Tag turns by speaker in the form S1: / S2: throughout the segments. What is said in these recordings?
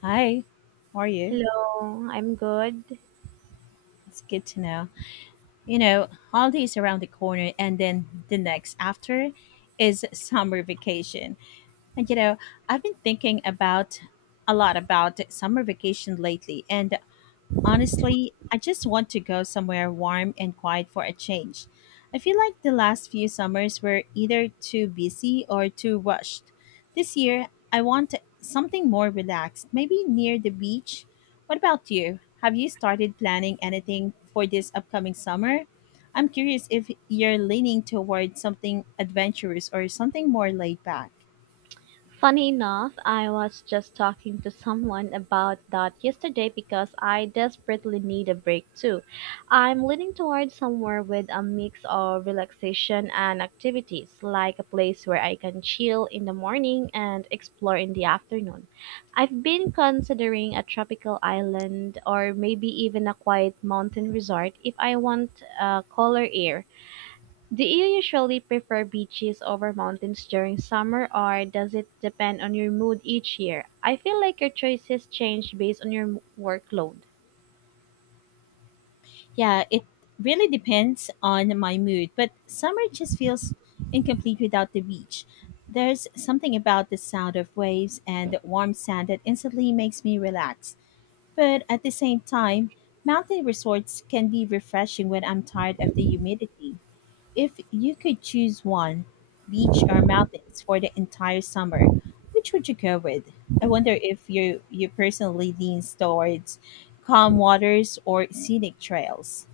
S1: Hi, how are you?
S2: Hello, I'm good.
S1: It's good to know. You know, holidays around the corner, and then the next after is summer vacation. And you know, I've been thinking about a lot about summer vacation lately, and honestly, I just want to go somewhere warm and quiet for a change. I feel like the last few summers were either too busy or too rushed. This year, I want something more relaxed, maybe near the beach. What about you? Have you started planning anything for this upcoming summer? I'm curious if you're leaning toward something adventurous or something more laid back.
S2: Funny enough, I was just talking to someone about that yesterday because I desperately need a break too. I'm leaning towards somewhere with a mix of relaxation and activities, like a place where I can chill in the morning and explore in the afternoon. I've been considering a tropical island or maybe even a quiet mountain resort if I want color air. Do you usually prefer beaches over mountains during summer, or does it depend on your mood each year? I feel like your choices change based on your workload.
S1: Yeah, it really depends on my mood, but summer just feels incomplete without the beach. There's something about the sound of waves and the warm sand that instantly makes me relax. But at the same time, mountain resorts can be refreshing when I'm tired of the humidity. If you could choose one, beach or mountains for the entire summer, which would you go with? I wonder if you personally leans towards calm waters or scenic trails.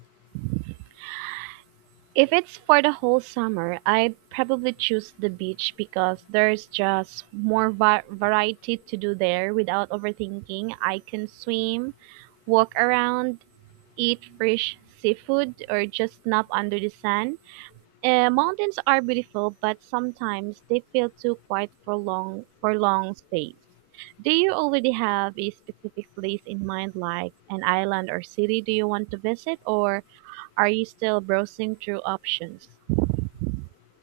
S2: If it's for the whole summer, I'd probably choose the beach because there's just more variety to do there without overthinking. I can swim, walk around, eat fresh seafood, or just nap under the sun. Mountains are beautiful, but sometimes they feel too quiet for long space. Do you already have a specific place in mind, like an island or city do you want to visit, or are you still browsing through options?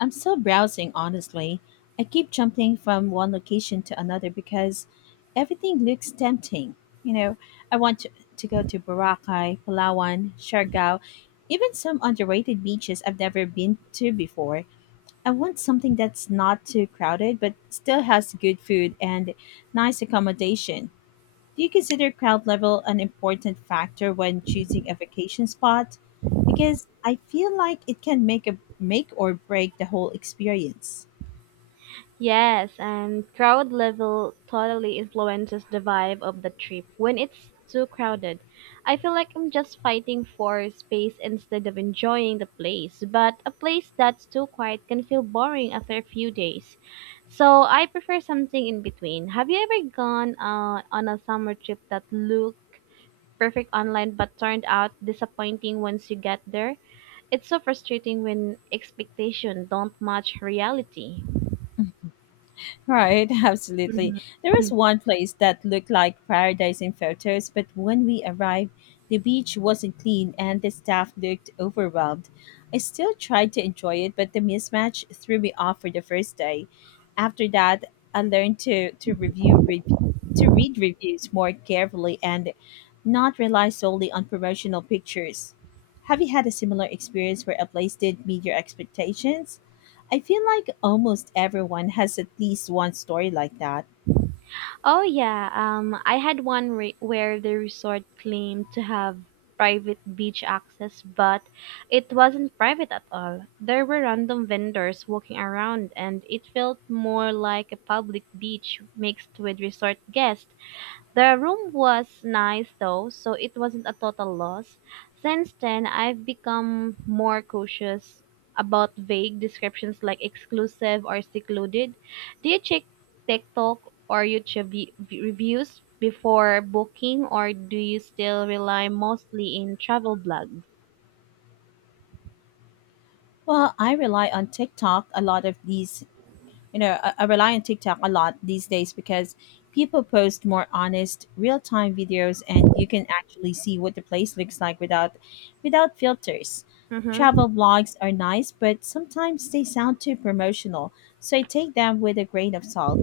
S1: I'm still browsing, honestly. I keep jumping from one location to another because everything looks tempting. You know, I want to, to go to Boracay, Palawan, Siargao, even some underrated beaches I've never been to before. I want something that's not too crowded but still has good food and nice accommodation. Do you consider crowd level an important factor when choosing a vacation spot? Because I feel like it can make or break the whole experience.
S2: Yes, and crowd level totally influences the vibe of the trip. When it's too crowded, I feel like I'm just fighting for space instead of enjoying the place. But a place that's too quiet can feel boring after a few days. So I prefer something in between. Have you ever gone on a summer trip that looked perfect online but turned out disappointing once you get there? It's so frustrating when expectations don't match reality.
S1: Right, absolutely. There was
S2: Mhm.
S1: one place that looked like paradise in photos, but when we arrived, the beach wasn't clean and the staff looked overwhelmed. I still tried to enjoy it, but the mismatch threw me off for the first day. After that, I learned to read reviews more carefully and not rely solely on promotional pictures. Have you had a similar experience where a place didn't meet your expectations? I feel like almost everyone has at least one story like that.
S2: Oh yeah, I had one where the resort claimed to have private beach access, but it wasn't private at all. There were random vendors walking around, and it felt more like a public beach mixed with resort guests. The room was nice though, so it wasn't a total loss. Since then, I've become more cautious about vague descriptions like exclusive or secluded. Do you check TikTok or YouTube reviews before booking, or do you still rely mostly in travel blogs?
S1: Well, I rely on TikTok a lot of these you know I rely on tiktok a lot these days because people post more honest real-time videos and you can actually see what the place looks like without without filters.
S2: Hmm.
S1: Travel vlogs are nice, but sometimes they sound too promotional, so I take them with a grain of salt.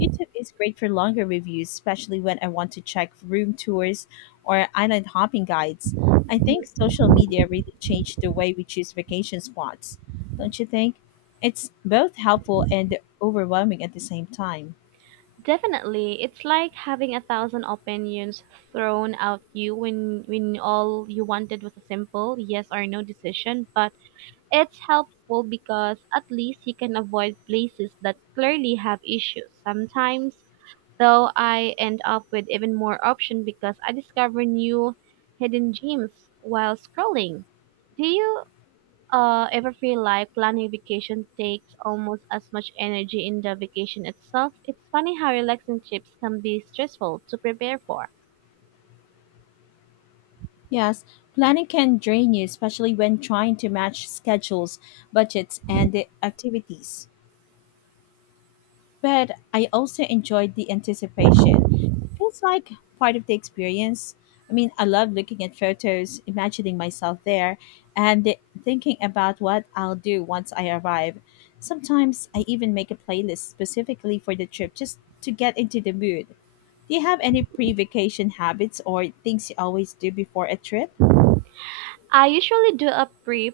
S1: Youtube is great for longer reviews, especially when I want to check room tours or island hopping guides. I think social media really changed the way we choose vacation spots, don't you think? It's both helpful and overwhelming at the same time.
S2: Definitely. It's like having a thousand opinions thrown at you when all you wanted was a simple yes or no decision, but it's helpful because at least you can avoid places that clearly have issues. Sometimes, though, I end up with even more options because I discover new hidden gems while scrolling. Do you ever feel like planning vacation takes almost as much energy in the vacation itself? It's funny how relaxing trips can be stressful to prepare for.
S1: Yes, planning can drain you, especially when trying to match schedules, budgets, and the activities. But I also enjoyed the anticipation. It feels like part of the experience. I mean, I love looking at photos, imagining myself there, and thinking about what I'll do once I arrive. Sometimes I even make a playlist specifically for the trip just to get into the mood. Do you have any pre-vacation habits or things you always do before a trip?
S2: I usually do a brief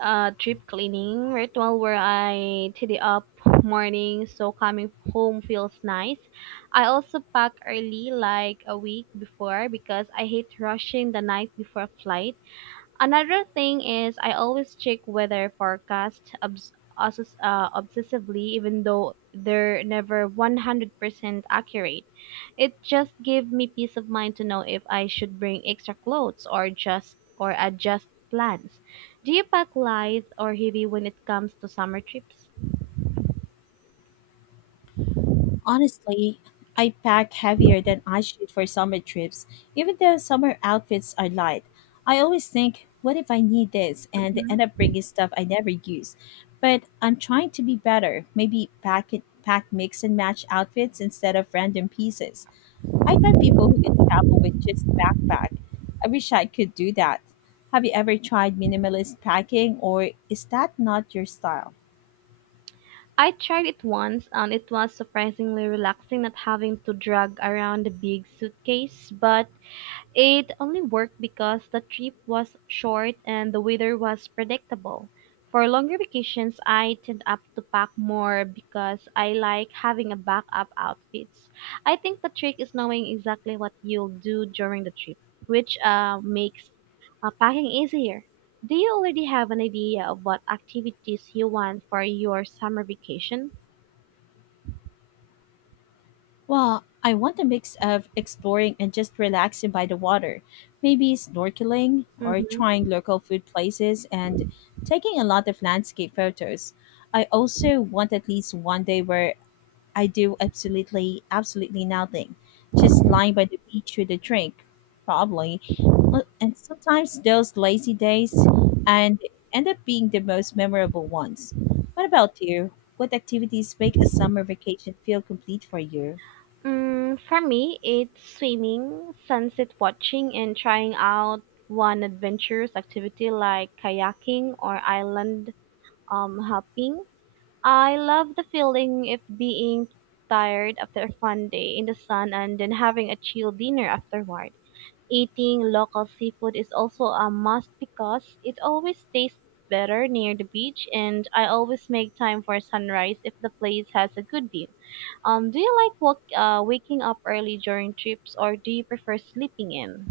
S2: deep cleaning ritual where I tidy up morning so coming home feels nice. I also pack early, like a week before, because I hate rushing the night before flight. Another thing is I always check weather forecast obsessively, even though they're never 100% accurate. It just gives me peace of mind to know if I should bring extra clothes or just or adjust plans. Do you pack light or heavy when it comes to summer trips?
S1: Honestly, I pack heavier than I should for summer trips. Even though summer outfits are light, I always think, what if I need this and end
S2: Mhm.
S1: up bringing stuff I never use? But I'm trying to be better. Maybe pack mix and match outfits instead of random pieces. I'd buy people who can travel with just backpack. I wish I could do that. Have you ever tried minimalist packing, or is that not your style?
S2: I tried it once and it was surprisingly relaxing not having to drag around a big suitcase, but it only worked because the trip was short and the weather was predictable. For longer vacations, I tend up to pack more because I like having a backup outfits. I think the trick is knowing exactly what you'll do during the trip, which makes packing easier. Do you already have an idea of what activities you want for your summer vacation?
S1: Well, I want a mix of exploring and just relaxing by the water. Maybe snorkeling or
S2: Mm-hmm.
S1: trying local food places and taking a lot of landscape photos. I also want at least one day where I do absolutely nothing. Just lying by the beach with a drink, probably. Well, and sometimes those lazy days and end up being the most memorable ones. What about you? What activities make a summer vacation feel complete for you?
S2: Mm, for me, it's swimming, sunset watching, and trying out one adventurous activity like kayaking or island hopping. I love the feeling of being tired after a fun day in the sun and then having a chill dinner afterward. Eating local seafood is also a must because it always tastes better near the beach, and I always make time for sunrise if the place has a good view. Do you like waking up early during trips or do you prefer sleeping in?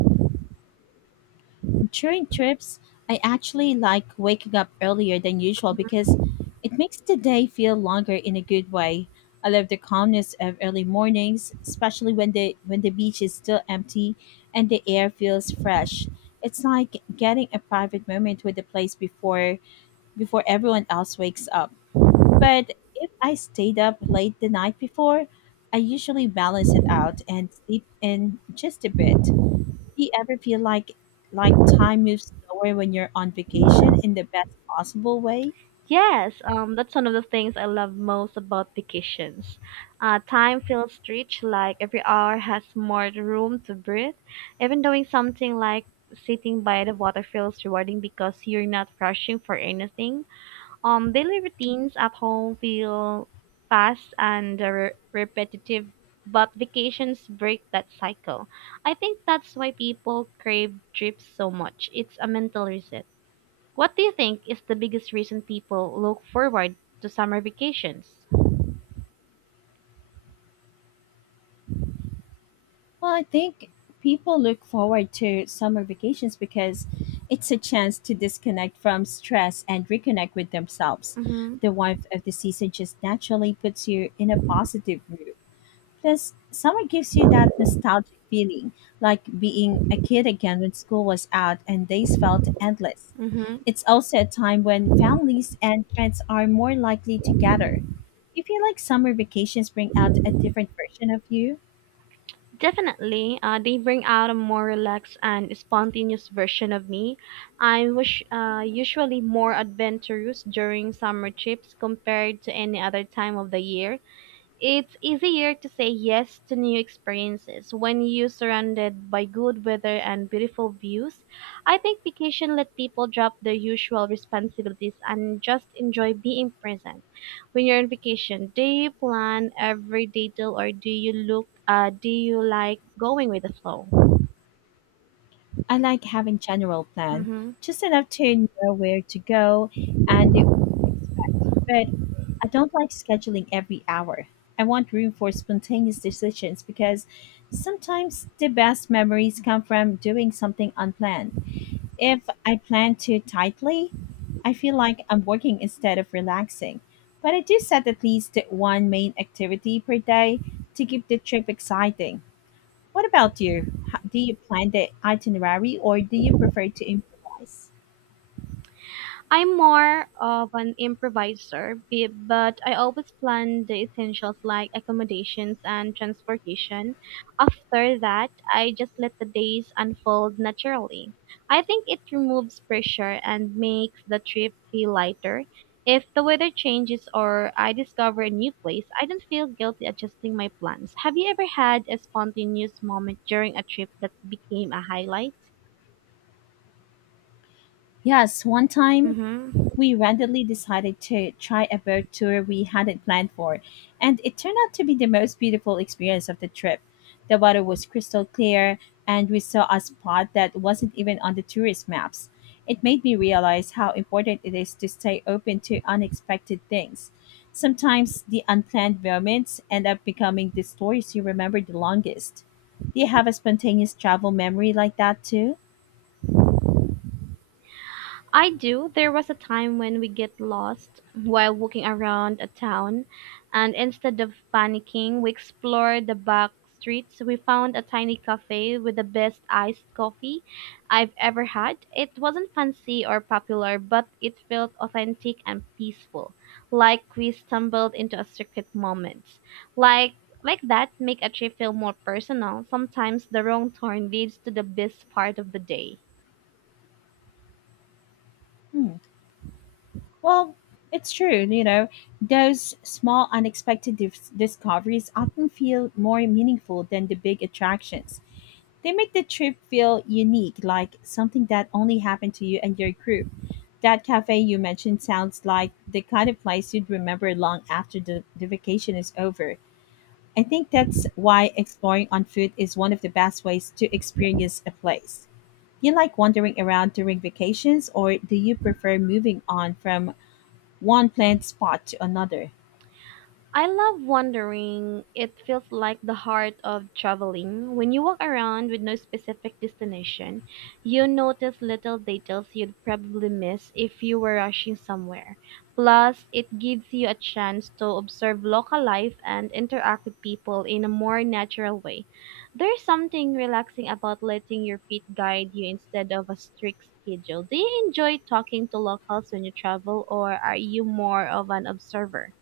S1: During trips, I actually like waking up earlier than usual because it makes the day feel longer in a good way. I love the calmness of early mornings, especially when the beach is still empty and the air feels fresh. It's like getting a private moment with the place before everyone else wakes up. But if I stayed up late the night before, I usually balance it out and sleep in just a bit. Do you ever feel like time moves slower when you're on vacation in the best possible way?
S2: Yes, that's one of the things I love most about vacations. Time feels rich, like every hour has more room to breathe. Even doing something like sitting by the water feels rewarding because you're not rushing for anything. Daily routines at home feel fast and repetitive, but vacations break that cycle. I think that's why people crave trips so much. It's a mental reset. What do you think is the biggest reason people look forward to summer vacations?
S1: Well, I think people look forward to summer vacations because it's a chance to disconnect from stress and reconnect with themselves.
S2: Mm-hmm.
S1: The warmth of the season just naturally puts you in a positive mood. Plus, summer gives you that nostalgic feeling, like being a kid again when school was out and days felt endless.
S2: Mm-hmm.
S1: It's also a time when families and friends are more likely to gather. You feel like summer vacations bring out a different version of you.
S2: Definitely, they bring out a more relaxed and spontaneous version of me. I'm wish, usually more adventurous during summer trips compared to any other time of the year. It's easier to say yes to new experiences when you're surrounded by good weather and beautiful views. I think vacation let people drop their usual responsibilities and just enjoy being present. When you're on vacation, do you plan every detail or do you look do you like going with the flow?
S1: I like having general plan,
S2: Mhm.
S1: just enough to know where to go and the But I don't like scheduling every hour. I want room for spontaneous decisions because sometimes the best memories come from doing something unplanned. If I plan too tightly, I feel like I'm working instead of relaxing. But I do set at least one main activity per day to keep the trip exciting. What about you? Do you plan the itinerary or do you prefer to improvise?
S2: I'm more of an improviser, but I always plan the essentials like accommodations and transportation. After that, I just let the days unfold naturally. I think it removes pressure and makes the trip feel lighter. If the weather changes or I discover a new place, I don't feel guilty adjusting my plans. Have you ever had a spontaneous moment during a trip that became a highlight?
S1: Yes, one time
S2: Mm-hmm.
S1: we randomly decided to try a boat tour we hadn't planned for, and it turned out to be the most beautiful experience of the trip. The water was crystal clear, and we saw a spot that wasn't even on the tourist maps. It made me realize how important it is to stay open to unexpected things. Sometimes the unplanned moments end up becoming the stories you remember the longest. Do you have a spontaneous travel memory like that too?
S2: I do. There was a time when we get lost while walking around a town, and instead of panicking, we explored the back streets. We found a tiny cafe with the best iced coffee I've ever had. It wasn't fancy or popular, but it felt authentic and peaceful, like we stumbled into a secret moment. Like like that make a trip feel more personal. Sometimes the wrong turn leads to the best part of the day.
S1: Hmm. Well, it's true. You know, those small, unexpected discoveries often feel more meaningful than the big attractions. They make the trip feel unique, like something that only happened to you and your group. That cafe you mentioned sounds like the kind of place you'd remember long after the vacation is over. I think that's why exploring on foot is one of the best ways to experience a place. You like wandering around during vacations, or do you prefer moving on from one plant spot to another?
S2: I love wandering. It feels like the heart of traveling. When you walk around with no specific destination, you notice little details you'd probably miss if you were rushing somewhere. Plus, it gives you a chance to observe local life and interact with people in a more natural way. There's something relaxing about letting your feet guide you instead of a strict schedule. Do you enjoy talking to locals when you travel, or are you more of an observer?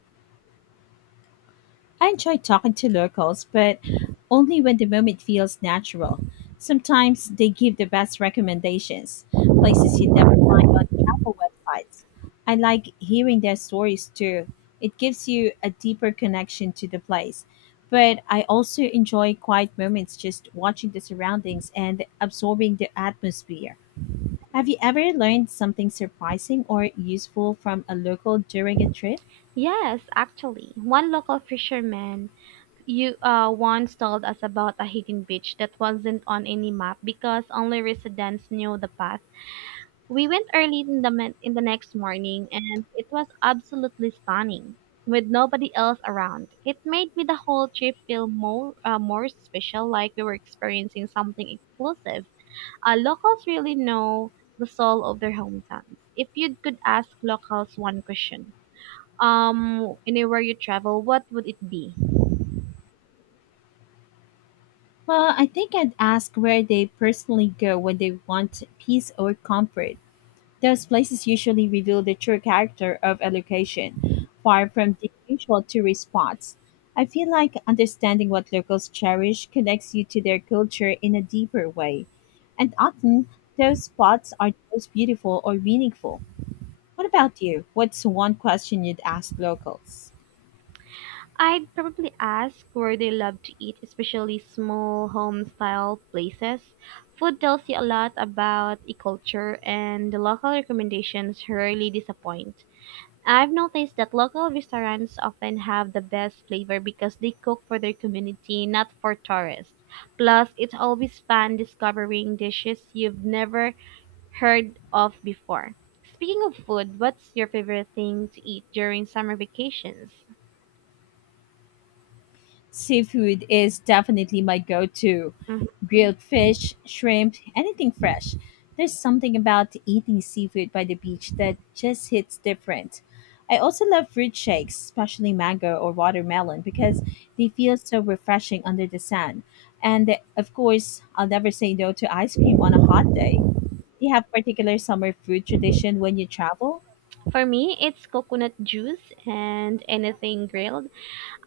S1: I enjoy talking to locals, but only when the moment feels natural. Sometimes they give the best recommendations, places you'd never find on travel websites. I like hearing their stories too. It gives you a deeper connection to the place. But I also enjoy quiet moments just watching the surroundings and absorbing the atmosphere. Have you ever learned something surprising or useful from a local during a trip?
S2: Yes, actually, one local fisherman you once told us about a hidden beach that wasn't on any map because only residents knew the path. We went early in the next morning, and it was absolutely stunning, with nobody else around. It made me the whole trip feel more special, like we were experiencing something exclusive. Locals really know the soul of their hometowns. If you could ask locals one question anywhere you travel, what would it be?
S1: Well, I think I'd ask where they personally go when they want peace or comfort. Those places usually reveal the true character of a location, far from the usual tourist spots. I feel like understanding what locals cherish connects you to their culture in a deeper way. And often, those spots are the most beautiful or meaningful. What about you? What's one question you'd ask locals?
S2: I'd probably ask where they love to eat, especially small home style places. Food tells you a lot about a culture, and the local recommendations rarely disappoint. I've noticed that local restaurants often have the best flavor because they cook for their community, not for tourists. Plus, it's always fun discovering dishes you've never heard of before. Speaking of food, what's your favorite thing to eat during summer vacations?
S1: Seafood is definitely my go to.
S2: Mhm.
S1: Grilled fish, shrimp, anything fresh. There's something about eating seafood by the beach that just hits different. I also love fruit shakes, especially mango or watermelon, because they feel so refreshing under the sun. And of course, I'll never say no to ice cream on a hot day. Do you have particular summer food tradition when you travel?
S2: For me, it's coconut juice and anything grilled.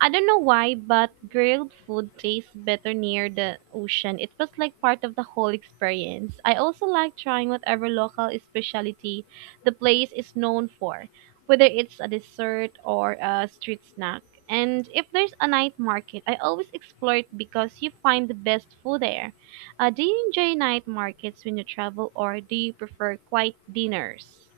S2: I don't know why, but grilled food tastes better near the ocean. It was like part of the whole experience. I also like trying whatever local specialty the place is known for, whether it's a dessert or a street snack. And if there's a night market, I always explore it because you find the best food there. Do you enjoy night markets when you travel, or do you prefer quiet dinners?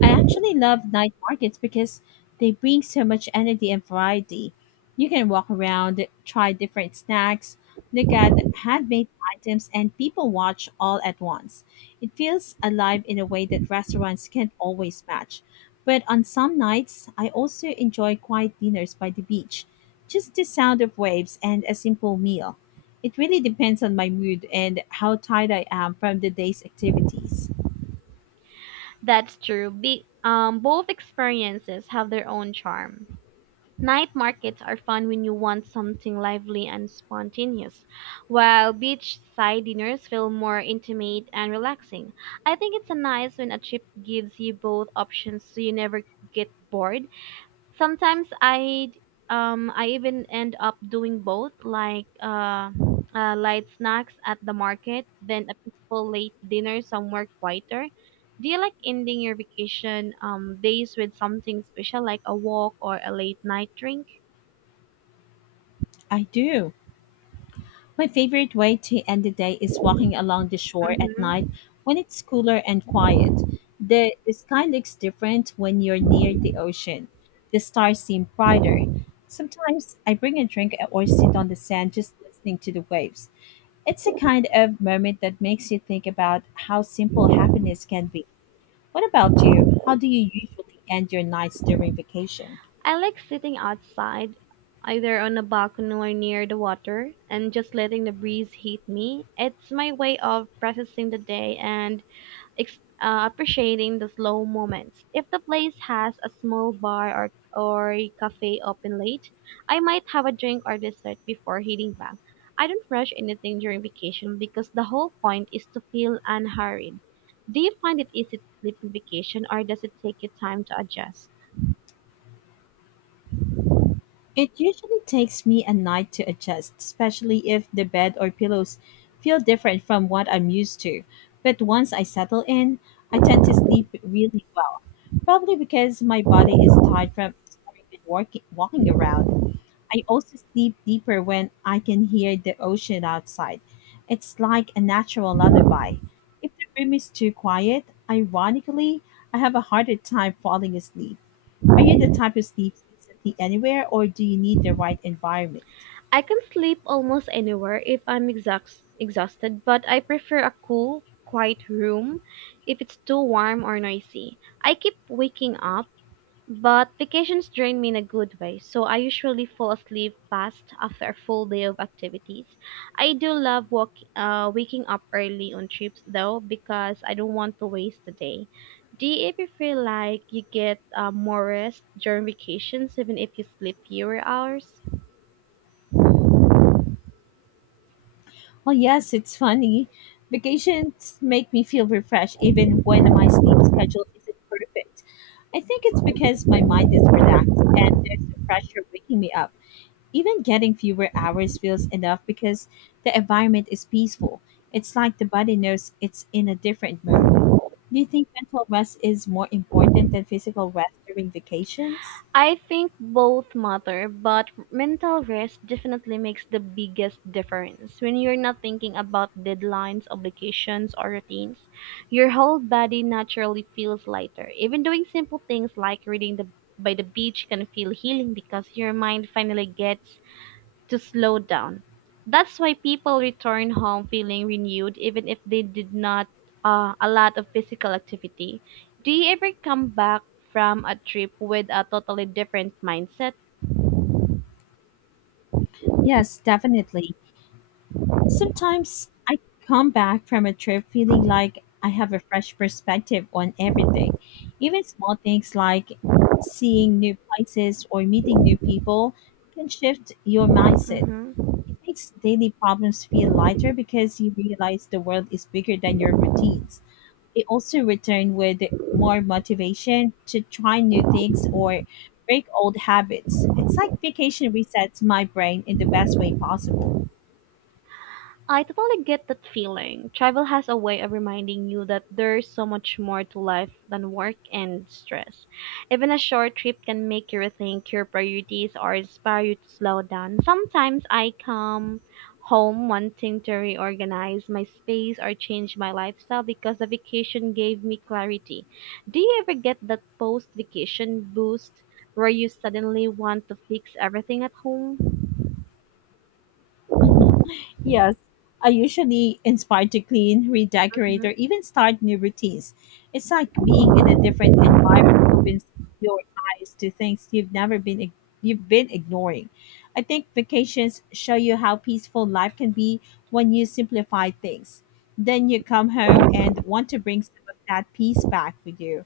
S1: I actually love night markets because they bring so much energy and variety. You can walk around, try different snacks, look at handmade items, and people watch all at once. It feels alive in a way that restaurants can't always match. But on some nights, I also enjoy quiet dinners by the beach, just the sound of waves and a simple meal. It really depends on my mood and how tired I am from the day's activities.
S2: That's true. Both experiences have their own charm. Night markets are fun when you want something lively and spontaneous, while beachside dinners feel more intimate and relaxing. I think it's a nice when a trip gives you both options so you never get bored. Sometimes I even end up doing both, like light snacks at the market, then a peaceful late dinner somewhere quieter. Do you like ending your vacation days with something special like a walk or a late night drink?
S1: I do. My favorite way to end the day is walking along the shore at night
S2: Hmm.
S1: when it's cooler and quiet. The sky looks different when you're near the ocean. The stars seem brighter. Sometimes I bring a drink or sit on the sand just listening to the waves. It's a kind of moment that makes you think about how simple happiness can be. What about you? How do you usually end your nights during vacation?
S2: I like sitting outside, either on a balcony or near the water, and just letting the breeze hit me. It's my way of processing the day and appreciating the slow moments. If the place has a small bar or a cafe open late, I might have a drink or dessert before heading back. I don't rush anything during vacation because the whole point is to feel unhurried. Do you find it easy to sleep in vacation or does it take you time to adjust?
S1: It usually takes me a night to adjust, especially if the bed or pillows feel different from what I'm used to. But once I settle in, I tend to sleep really well. Probably because my body is tired from snoring and walking around. I also sleep deeper when I can hear the ocean outside. It's like a natural lullaby. If the room is too quiet, ironically, I have a harder time falling asleep. Are you the type who sleeps instantly anywhere, or do you need the right environment?
S2: I can sleep almost anywhere if I'm exhausted, but I prefer a cool, quiet room if it's too warm or noisy. I keep waking up, but vacations drain me in a good way, so I usually fall asleep fast after a full day of activities. I do love waking up early on trips though because I don't want to waste the day. Do you ever feel like you get more rest during vacations even if you sleep fewer hours?
S1: Well, yes, it's funny. Vacations make me feel refreshed even when my sleep schedule isn't perfect. I think it's because my mind is relaxed and there's no pressure waking me up. Even getting fewer hours feels enough because the environment is peaceful. It's like the body knows it's in a different mode. Do you think mental rest is more important than physical rest during vacations?
S2: I think both matter, but mental rest definitely makes the biggest difference. When you're not thinking about deadlines, obligations, or routines, your whole body naturally feels lighter. Even doing simple things like reading the by the beach can feel healing because your mind finally gets to slow down. That's why people return home feeling renewed even if they did not a lot of physical activity. Do you ever come back from a trip with a totally different mindset?
S1: Yes, definitely. Sometimes I come back from a trip feeling like I have a fresh perspective on everything, even small things like seeing new places or meeting new people can shift your mindset.
S2: Mm-hmm.
S1: It makes daily problems feel lighter because you realize the world is bigger than your routines. I also return with more motivation to try new things or break old habits. It's like vacation resets my brain in the best way possible.
S2: I totally get that feeling. Travel has a way of reminding you that there's so much more to life than work and stress. Even a short trip can make you rethink your priorities or inspire you to slow down. Sometimes I come home wanting to reorganize my space or change my lifestyle because the vacation gave me clarity. Do you ever get that post vacation boost where you suddenly want to fix everything at home?
S1: Mhm. Yes, I usually inspired to clean, redecorate, or even start new routines. It's like being in a different environment opens your eyes to things you've never been ig- you've been ignoring. I think vacations show you how peaceful life can be when you simplify things. Then you come home and want to bring some of that peace back with you.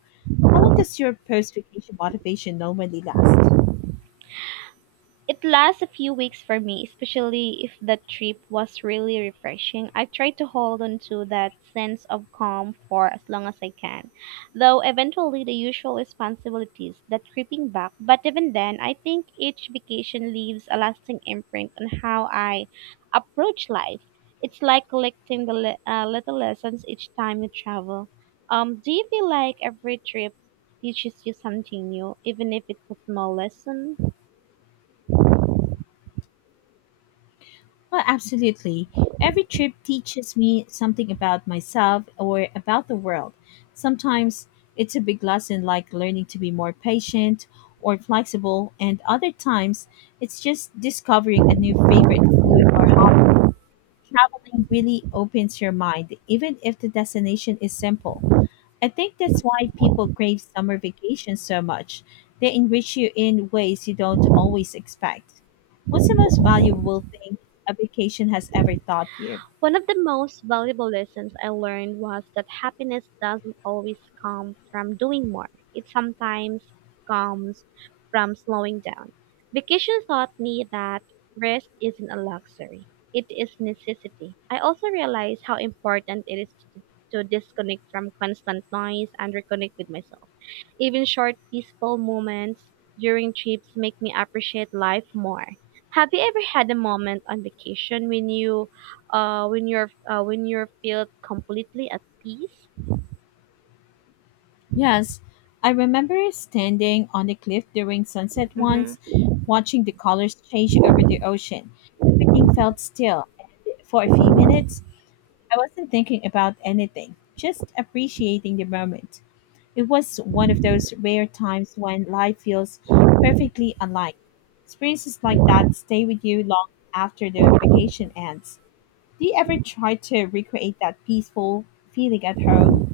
S1: How long does your post vacation motivation normally last?
S2: It lasts a few weeks for me, especially if the trip was really refreshing. I try to hold on to that sense of calm for as long as I can, though eventually the usual responsibilities that creeping back. But even then, I think each vacation leaves a lasting imprint on how I approach life. It's like collecting the little lessons each time you travel. Do you feel like every trip teaches you something new, even if it's a small lesson?
S1: Well, absolutely. Every trip teaches me something about myself or about the world. Sometimes it's a big lesson like learning to be more patient or flexible, and other times it's just discovering a new favorite food or hobby. Traveling really opens your mind, even if the destination is simple. I think that's why people crave summer vacations so much. They enrich you in ways you don't always expect. What's the most valuable thing a vacation has ever taught you?
S2: One of the most valuable lessons I learned was that happiness doesn't always come from doing more. It sometimes comes from slowing down. Vacation taught me that rest isn't a luxury. It is necessity. I also realized how important it is to disconnect from constant noise and reconnect with myself. Even short peaceful moments during trips make me appreciate life more. Have you ever had a moment on vacation when you when you're feel completely at peace?
S1: Yes, I remember standing on the cliff during sunset
S2: Mm-hmm.
S1: once, watching the colors change over the ocean. Everything felt still, and for a few minutes, I wasn't thinking about anything, just appreciating the moment. It was one of those rare times when life feels perfectly aligned. Experiences like that stay with you long after the vacation ends. Do you ever try to recreate that peaceful feeling at home?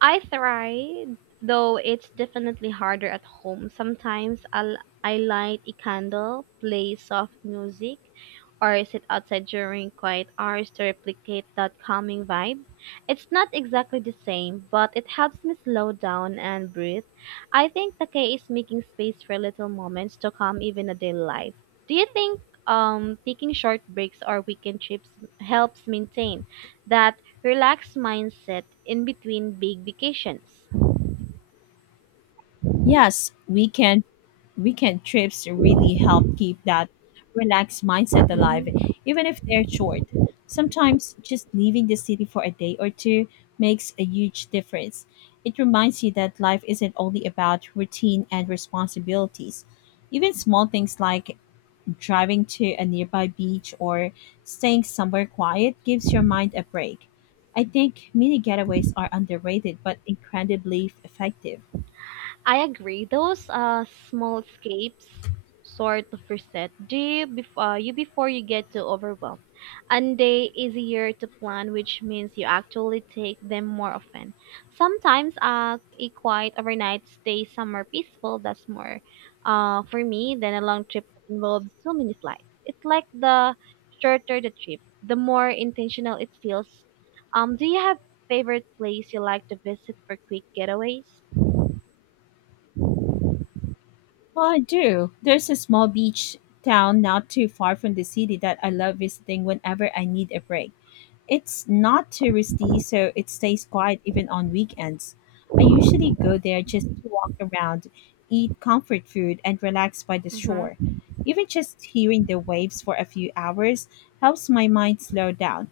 S2: I tried, though it's definitely harder at home. Sometimes I light a candle, play soft music, or sit outside during quiet hours to replicate that calming vibe. It's not exactly the same, but it helps me slow down and breathe. I think Takei is making space for little moments to calm even a daily life. Do you think taking short breaks or weekend trips helps maintain that relaxed mindset in between big vacations?
S1: Yes, we can weekend trips really help keep that relaxed mindset alive,
S2: Mhm.
S1: even if they're short. Sometimes just leaving the city for a day or two makes a huge difference. It reminds you that life isn't only about routine and responsibilities. Even small things like driving to a nearby beach or staying somewhere quiet gives your mind a break. I think mini getaways are underrated but incredibly effective.
S2: I agree. Those small escapes sort of reset you, before you get too overwhelmed, and they easier to plan, which means you actually take them more often. Sometimes a quiet overnight stay somewhere peaceful that's more for me than a long trip that involves so many flights. It's like the shorter the trip, the more intentional it feels. Do you have favorite place you like to visit for quick getaways?
S1: Well, I do. There's a small beach town not too far from the city that I love visiting whenever I need a break. It's not touristy, so it stays quiet even on weekends. I usually go there just to walk around, eat comfort food, and relax by the shore.
S2: Mm-hmm.
S1: Even just hearing the waves for a few hours helps my mind slow down.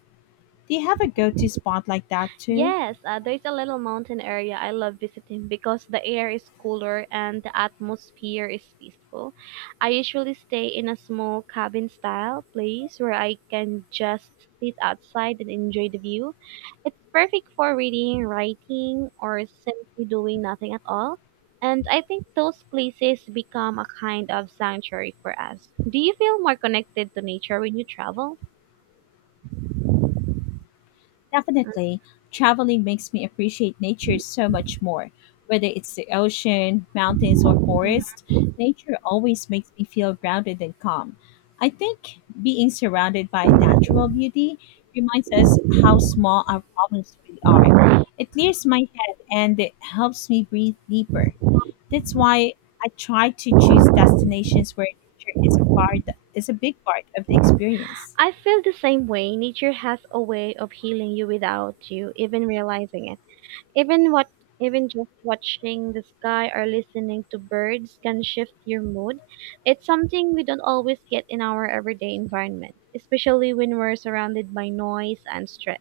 S1: Do you have a go to spot like that too?
S2: Yes, there's a little mountain area I love visiting because the air is cooler and the atmosphere is peaceful. I usually stay in a small cabin style place where I can just sit outside and enjoy the view. It's perfect for reading, writing, or simply doing nothing at all. And I think those places become a kind of sanctuary for us. Do you feel more connected to nature when you travel?
S1: Definitely, traveling makes me appreciate nature so much more. Whether it's the ocean, mountains, or forest, nature always makes me feel grounded and calm. I think being surrounded by natural beauty reminds us how small our problems really are. It clears my head and it helps me breathe deeper. That's why I try to choose destinations where nature is a part is a big part of the experience.
S2: I feel the same way. Nature has a way of healing you without you even realizing it. Even what even just watching the sky or listening to birds can shift your mood. It's something we don't always get in our everyday environment, especially when we're surrounded by noise and stress.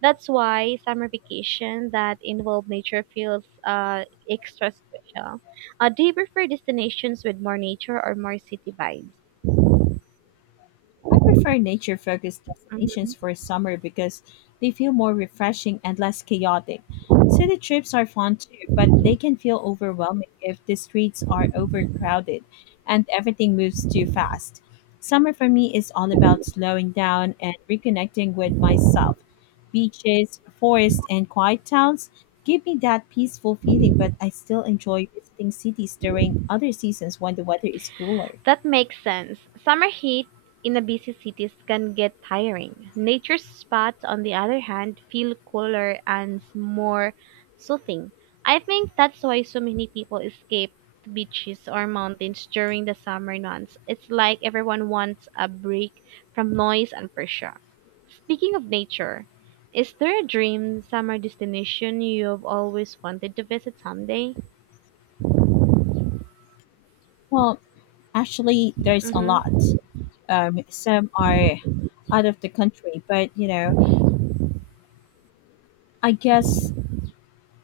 S2: That's why summer vacation that involve nature feels extra special. Do you prefer destinations with more nature or more city vibes?
S1: I prefer nature focused destinations
S2: Mhm.
S1: for summer because they feel more refreshing and less chaotic. City trips are fun too, but they can feel overwhelming if the streets are overcrowded and everything moves too fast. Summer for me is all about slowing down and reconnecting with myself. Beaches, forests, and quiet towns give me that peaceful feeling, but I still enjoy visiting cities during other seasons when the weather is cooler.
S2: That makes sense. Summer heat in a busy cities can get tiring. Nature spots, on the other hand, feel cooler and more soothing. I think that's why so many people escape to beaches or mountains during the summer months. It's like everyone wants a break from noise and pressure. Speaking of nature, is there a dream summer destination you've always wanted to visit someday?
S1: Well, actually, there's a
S2: Mm-hmm.
S1: lot. Some are out of the country, but I guess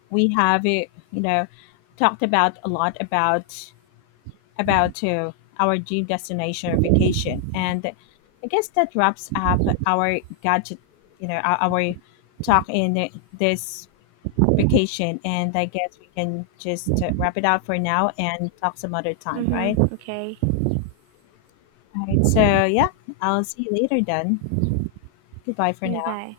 S1: we have you know talked about a lot about our dream destination or vacation, and I guess that wraps up our gadget, our talk in this vacation. And I guess we can just wrap it up for now and talk some other time, right?
S2: Mm-hmm. Okay.
S1: All right. So yeah, I'll see you later then. Goodbye for now.
S2: Goodbye.